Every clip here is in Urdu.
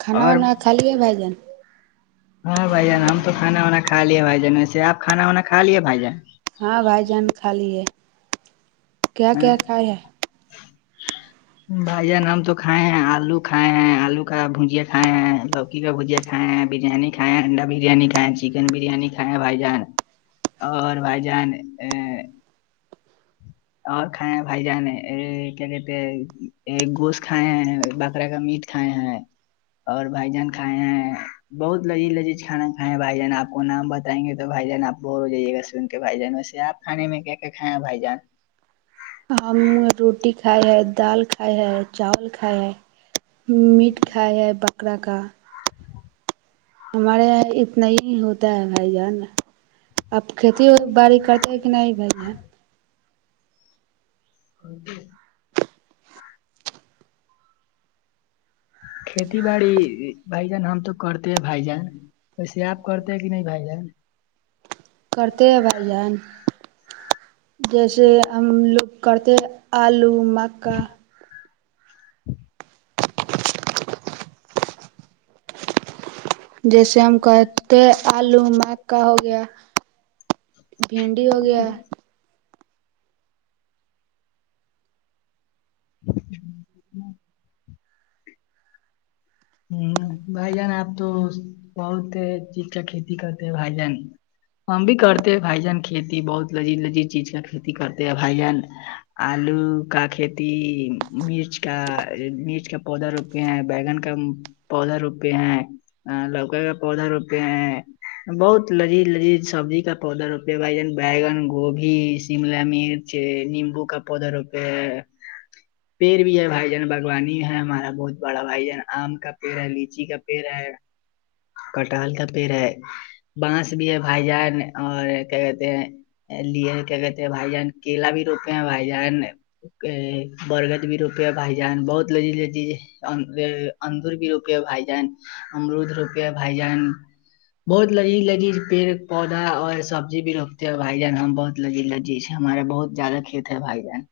کھانا اور وناا کالیے بھ جان ہاں بھائی جان ہم تو کان واناھا لیے بھائی جان ایسے آپھانا وانا کا لیے بھائی جان ہاں بھائی جان کھا لی ہے کیا کیا کھایا ہے بھائییا نام تو کھائے ہیں آلو کھائے ہیں آلو کا بھجیا کھائے ہیں لوکی کا بھجیا کھائے ہیں بریانی کھائےیں ا انڈا بریانیھائےیں چکن بریانیھائےیں بائی جان اور بھائی جان اور کھ بھائی جان کیا کہتے ہیں گوشت کھائے ہیں بکرا کا میٹ کھائے ہیں اور بھائی جان کھائے ہیں بہت لذیذ لذیذ کھا کھائے ہیں بھائی جان آپ کو نام بتائیں گے تو بھائی جان آپ بور ہو جائیے گا سن کے بھائی جان ویسے آپ کھے میں کہ کے کھائےیں بھائی جان ہم روٹی کھائے ہیں دال کھائے ہے چاول کھائے ہیں میٹ کھایا ہے بکرا کا ہمارے یہاں اتنا ہی ہوتا ہے بھائی جان اب کھیتی باڑی کرتے ہے کہ نہیں ہ کھیتی باڑی بھائی جان ہم تو کرتے ہیں بھائی جان وسے آپ کرتے کہ نہیں بھائی جان کرتے ہوبئے جیسے ہم لوگ کرتے آلو مکا جیسے ہم کہتے آلو مکا ہو گیا بنڈی ہو گیا ہ ہ بھائی جان آپ تو بہت چیز کا کھیتی کرتے ہیں بھائی جان ہم بھی کرتے ہیں بھائی جان کھیتی بہت لذیذ لذیذ چیز کا کھیتی کرتے ہیں بھائی جن آلو کا کھیتی مرچ کا مرچ کا پودا روپے ہیں بیگن کا پودا روپے ہیں لوکا کا پودا روپے ہیں بہت لذیذ لذیذ سبزی کا پودا رپ بگن گوبھی شملا مر نیچے نیمبو کا پودا روپ ہے پیڑ بھی ہے بھائی جان باوانی بھی ہے ہمارا بہت بڑا بھائی جان آم کا پیڑ ہے لیچی کا پیڑ ہے کٹہل کا پیڑ ہے بانس بھی ہے بھائی جان اور کیا کہتے ہیں لیے کیا کہتے بھائی جان کیلا بھی روپے ہیں بھائی جان اوک برگد بھی روپئے بھائی جان بہت لذی لذیذ اندور بھی روپے بھائی جان امرود روپ بھائی جان بہت لگی لگی پیڑ پودا اور سبزی بھی رپتے ہیں اور بھائی جان ہم بہت لذی لجی سے ہمارا بہت زیادہ کی تھ بھائی جین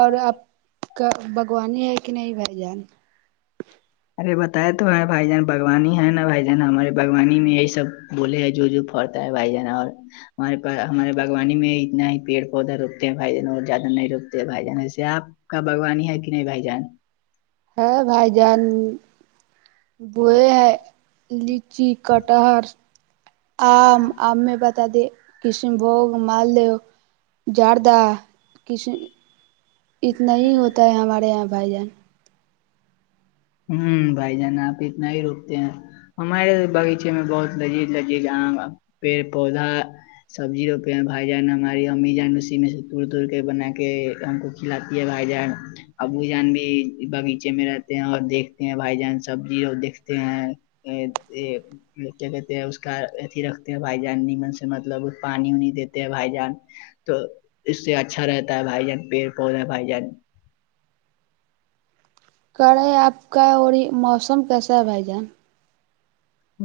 اور آپ کا باگوانی ہے کہ نہیں بھائی جان ارے بتائے تو ہے بھائی جان باوانی ہے نا بھائی جان ہمارے باوانی میں یہی سب بولے ہیں جو جو فر ہے بھائی جانا اور ہمارے پ ہمارے باغوانی میں اتنا ہی پیڑ پودا روکتے ہیں بھائی جان اور زیادہ نہیں روکتے ہیں بھائی جان ایسے آپ کا بگوانی ہے کہ نہیں بھائی جان ہے بھائی جان بئے ہے جی کٹہر آم آم میں بتا دے کشن بوگ مالدو جڑد کش اتنا ہی ہوتا ہے ہمارے یہاں بھائی جان ہوں بھائی جان آپ اتنا ہی روکتے ہیں ہمارے بغیچے میں بہت لذیذ لذیذ پیڑ پودا سبزی روپے بھائی جان ہماری امی جان اسی میں توڑ توڑ کے بنا کے ہم کو کھلاتی ہے بھائی جان ابو جان بھی باغیچے میں رہتے ہیں اور دیکھتے ہیں بھائی جان سبزیو دیکھتے ہیں کیا کہتے ہیں اس کا اھی رکھتے ہیں بھائی جان نیمن سے مطلب پانی وانی دیتے ہیں بھائی جان تو اس سے اچھا رہتا ہے بھائی جان پیڑ پودے بھائی جان کرے آپ کا اور یہ موسم کیسا ہے بھائی جان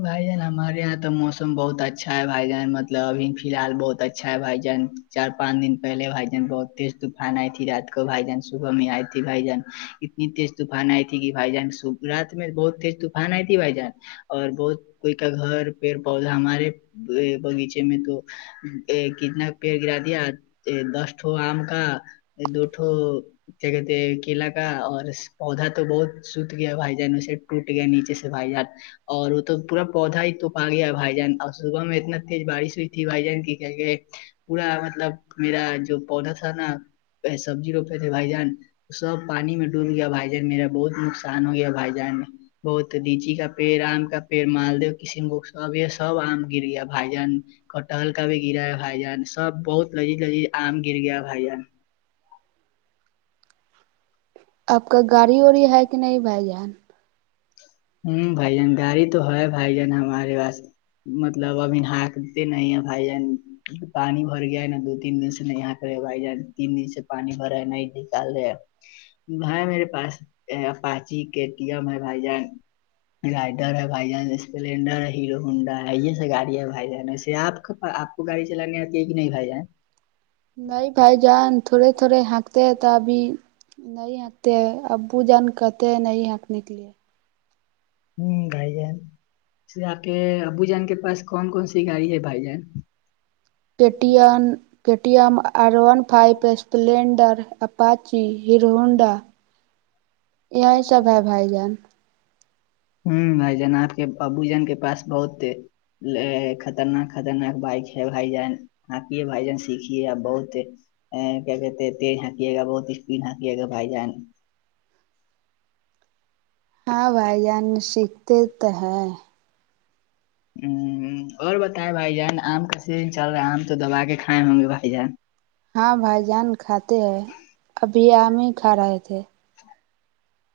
بھائی جان ہمارے یہاں تو موسم بہت اچھا ہے بھائی جان مطلب ابھی فی الحال بہت اچھا ہے بھائی جان چار پانچ دن پہلے بھائی جان بہت تیز طوفان آئی تھی رات کو بھائی جان صبح میں آئی تھی بھائی جان اتنی تیز طوفان آئی تھی کہ بھائی جان صب رات میں بہت تیز طوفان آئی تھی بھائی جان اور بہت کوئی کا گھر پیڑ پودا ہمارے باغیچے میں تو کتناک پیڑ گرا دیا دسٹو آم کا دوٹھو کیا کہتے کیلا کا اور پودا تو بہت ست گیا بھائی جان اسے وٹ کے نچے بائی جار اور وہ تو پورا پودا ہی توپ آ گیا بھائی جان اور صبح میں اتنا تیز بارش ہوئی تھی بھائی جان کی کیا کہ پورا مطلب میرا جو پودا تھا نا سبزی روپے تھے بھائی جان سب پانی میں ڈوب گیا بھائی جان میرا بہت نقصان ہو گیا بھائی جان بہت ڈیچی کا پیڑ آم کا پیڑ مالدو کسیم کو سب یہ سب آم گر گیا بھائی جان کٹا ہلکا بھی گرا ہے بھائی جان سب بہت لذیذ لذیذ آم گر گیا ہے بھائی جان آپ کا گاڑی وڑی ہے کہ نہیں بھائی جان ہوں بھائی جان گاڑی تو ہے بھائی جان ہمارے پاس مطلب ابھی نکتے نہیں ہے بھائی جن پانی بھر گیا ہے نا دو تین دن سے نہیں یہاں کرے بھائی جان تین دن سے پانی بھرا ہے نہیں نکال رہ بھائی میرے پاساچی کے ٹی ایم ہے بھائی جان رائڈر ہے بھائی جان اسپلینڈر ہے ہیرو ہونڈا ہے یہ سب گاڑی ہے بھائی جان وے آپ کےپ کو گاڑی چلانے آتی ہے کہ نہیںاائی جائے [inaudible] نہیں بھائی جان تھوڑے تھوڑے ہنکتے ہیں تو ابھی نہیں ہنکتے ہیں ابو جان کہتے ہیں نہیںاں کا نکلے ہوں گائی جین آ کے ابو جان کے پاس کون کون سی گاڑی ہے بھائی جان ٹی ایم اور ون فائیو اسپلینڈر پاچی ہیر ہونڈا یہی سب ہے بھائی جان ہوں بھائی جان آپ کے ابو جن کے پاس بہت تھے خطرناک خطرناک بائک ہے بھائی جان آکے بھائی جان سیکھیے آپ بہت ا کیا کہتے ہیں تیز ہکیے گا بہت اسپڈ ہکیے گا بھائی جان ہاں بھائی جان سیکھتے تو ہے اور بتائے بھائی جان آم کا سیزن چل رہا ہے آم تو دبا کے کھائے ہوں گے بھائی جان ہاں بھائی جان کھاتے ہیں ابھی آام ہی کھا رہے تھے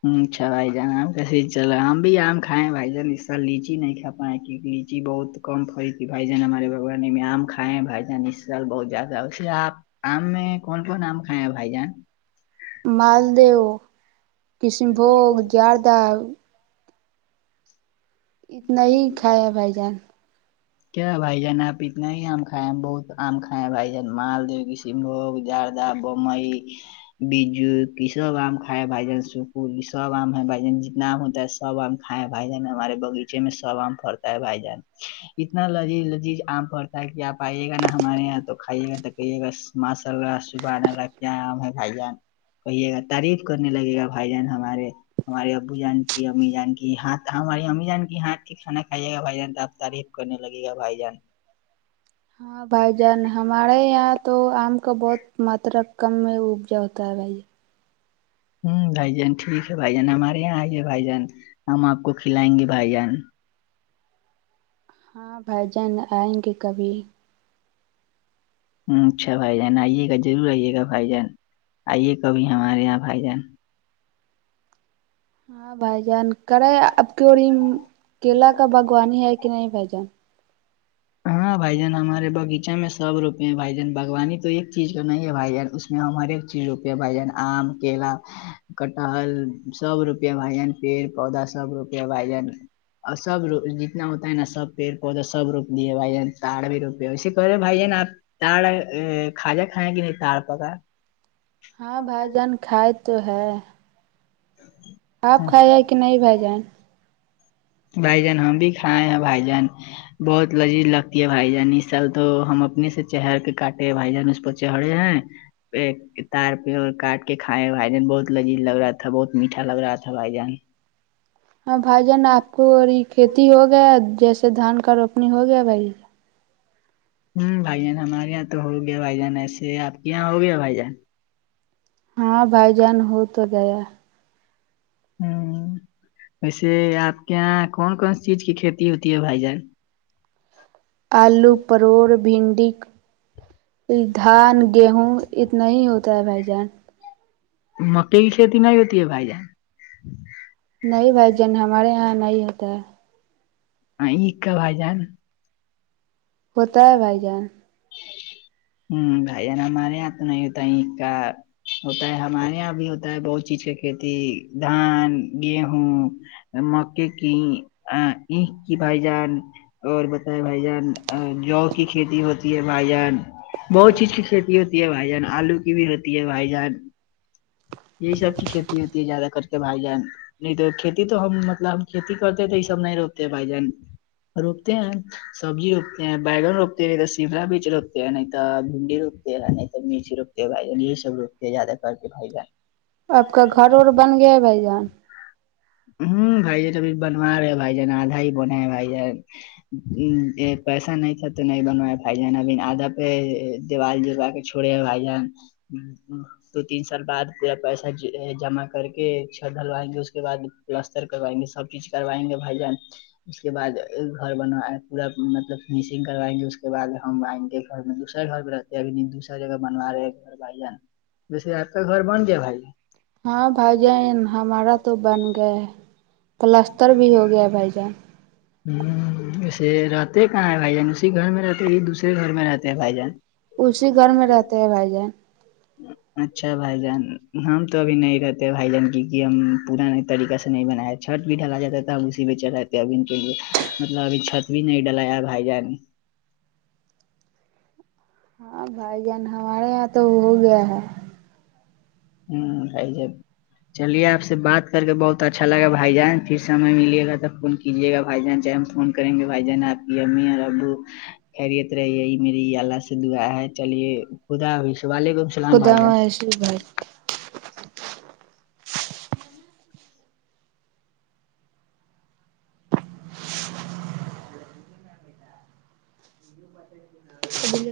اچھاھائی جان کی چل ہم بھی آم کائے بھائی جان اس س لیچی نہیں کا پائے کیوںکہ لیچی بہت کم پھڑی تھی بھائی جان ہمارے بگان میں آم کھائے ہیں بھائی جان اس سال بہت زیادہ اسے آپ آم میں کون کون آم کھائے ہیں بھائی جان مالدیو کشن بھوگ اردہ اتنا ہی کھایا بھائی جان کیا بھائی جان آپ اتنا ہی آم کھائے ہیں بہت آم کھائے ہیں بھائی جان مال د شملوگ جاردہ بمبئی بجو یہ سب آم کائے بھائی جان سپ سب آم ہے بھ جان جتنا آم ہوتا ہے سب آم کھائے ہیں بھائی جان ہمارے بغیچے میں سب آم پرتا ہے بھائی جان اتنا لذیذ لذیذ آم پڑتا ہے کہ آپ آئیے گا نا ہمارے یہاں تو کھائیے گا کہے ب ماشاء اللہ صبح آنے لگ کیاام ہے بھائی جان کہیے گا تعریف کرنے لگے گا بھائی جان ہمارے ہمارے ابو جان کی امی جان کی ہاں ہماری امی جان کی یہ ہاں کھانا کھائیے گا بھائی جان تو آب تعریف کرنے لگے گا بھائی جان ہاں بھائی جان ہمارے یہاں تو آم کا بہت ماترا کم میں اپجا ہوتا ہے بھائی ج ہوں بھائی جان ٹھیک ہے بھائی جان ہمارے یہاں آئیے بھائی جان ہم آپ کو کھلائیں گے بھائی جان ہاں بھجن آئیں گے کبھی اچھا بھائی جان آئیے گا ضرور آئیے گا بھائی جان آئیے گاب ہمارے یہاں بھائی جان ہاں بھائی جان کرے اب کی اور کیلا کا باگوانی ہے کہ نہیں بھائی جان ہاں بھائی جان ہمارے باغیچہ میں سب روپے ہیں بھائی جان باگوانی تو ایک چیز کرنا ہی ہے بھائی جان اس ہم ہر ایک چیز روپے بھ آم کرا کٹل سب روپے بائ جن پیڑ پودا سب روپے با جان اور سب جتنا ہوتا ہے نا سب پیڑ پودا سب رو دیے بھائی جان تاڑ بھی روپے ہو ویے کہ رہے بھائی جان آپ تار ا کاجا کھیں کہ نہیں تار پکا [inaudible] ہاں بھائی جان کھائے تو ہے آپ کھائے پکا جائ کہ نہیں بھیھ جائیں بھائی جان ہم بھی کھائے ہیں بھائی جان بہت لذیذ لگتی ہے بھائی جان اس سال تو ہم اپنے سے چہر کے کاٹے ہیں بھائی جان اس پر چ ہڑے ہیںیں [inaudible] تار پہ اور کاٹ کے کھائے بھائی جان بہت لذیذ لگ رہا تھا بہت میٹھا لگ رہا تھا بھائی جان ہاں بھائی جان آپ کو اور کھیتی ہو گیا جیسے دھان کا روپنی ہو گیا بھائی ہوں بھائی جان ہمارے یہاں تو ہو گیا بھائی جان ایسے آپ کے یہاں ہو گیا بھائی جان ہاں بھائی جان ہو تو گیا ہوں ویسے آپ کے یہاں کون کون چیز کی کھیتی ہوتی ہے بھائی جان آلو پروڑ بھنڈی دھان گیہوں اتنا ہی ہوتا ہے بھائی جان مکئی کی کھیتی نہیں ہوتی ہے بھائی جان نہیں بھائی جان ہمارے یہاں نہیں ہوتا ہے ہ ع کا آائی جائے نا [inaudible] ہوتا ہے بھائی جان ہوں گ جان مارے آت نہیں ہوت کا [inaudible] ہوتا ہے ہمارے یہاں بھی ہوتا ہے بہت چیز کا کھیتی دھان گیہوں مکے کی اکھ کی بھائی جان اور بتائے بھائی جان [inaudible] جوو کی کھیتی ہوتی ہے بھائی جان بہت چیز کی کھیتی ہوتی ہے بھائی جان آلو کی بھی ہوتی ہے بھائی جان یہی سب کی کھیتی ہوتی ہے زیادہ کر کے بھائی جان نہیں تو کھیتی تو ہم مطلب ہم کھیتی کرتے تو یہ سب نہیں روپتے بھائی جان روکتے ہیں سبزی روپتے ہیں بی بگن روپتے نہیں تو سما بیچ روپتے ن تو بھنڈی روپتے ن نہیںئی تو مرچ روپتے بھائی جان یہ سب روپتے زیادہ کر کے بائی جان آپ کا گھر اورور بن گیا ہے بھائی جان ہوں بھائی جان ابھی بنوا رہے ہیں بھائی جان آدھا ہی بنے ہیں بھائی جان ا پیسہ نہیں تھا تو نہیں بنوا بھائی جانا ب آدھا پہ دیوال جگا کے تھوڑے بھائی جان دو تین سال بعد پا پیسہ جمع کر کے چھت ڈلوائیں گے اس کے بعد پلستر کروائیں گے سب چیز کروائیں گے بھائی جان اس کے بعد گھر بن پورا مطلب فنیشنگ کروائیں گے اس کے بد ہم آئیں گے گھر میں دوسرے گھر پہ رہتے ا دوسرا جگہ بنوا رہے گھر بھائیان جیسے آپ کا گھر بن ج بھائی [inaudible] ہاں بھائی جان ہمارا تو بن گیا ہے پلستر بھی ہو گیا بھائی جان ہ ویسے رہتے کا ن ہے بھائی جان اسی گھر میں رہتے ہی دوسرے گھر میں رہتے ہیں بھائی جان اسی گھر میں رہتے ہیں بھائی جان اچھا بھائی جان ہم تو ابھی نہیں رہتے بھائی جان کی ہم پورا نہیں طریقہ سے نہیں بنا چھت بھی ڈلا جاتا ہے توب اسی میں چلاتے ابھی کے لیے مطلب ابھی چھت بھی نہیں ڈالیا بھائی جان ہاں بھائی جان ہمارے یہاں تو ہو گیا ہے ہوں خائی جائے [inaudible] چلیے آپ سے بات کر کے بہت اچھا لگا بھائی جان پھر سم ملے گا تب فون کیجیے گا بھائی جان سے ہم فون کریں گے بھائی جان آپ کی امی اور ابو خیریت رہیی میری اللہ سے دعا ہے چلیے خداب وعلیکم اللام بھائی جان جی بھائی بھائی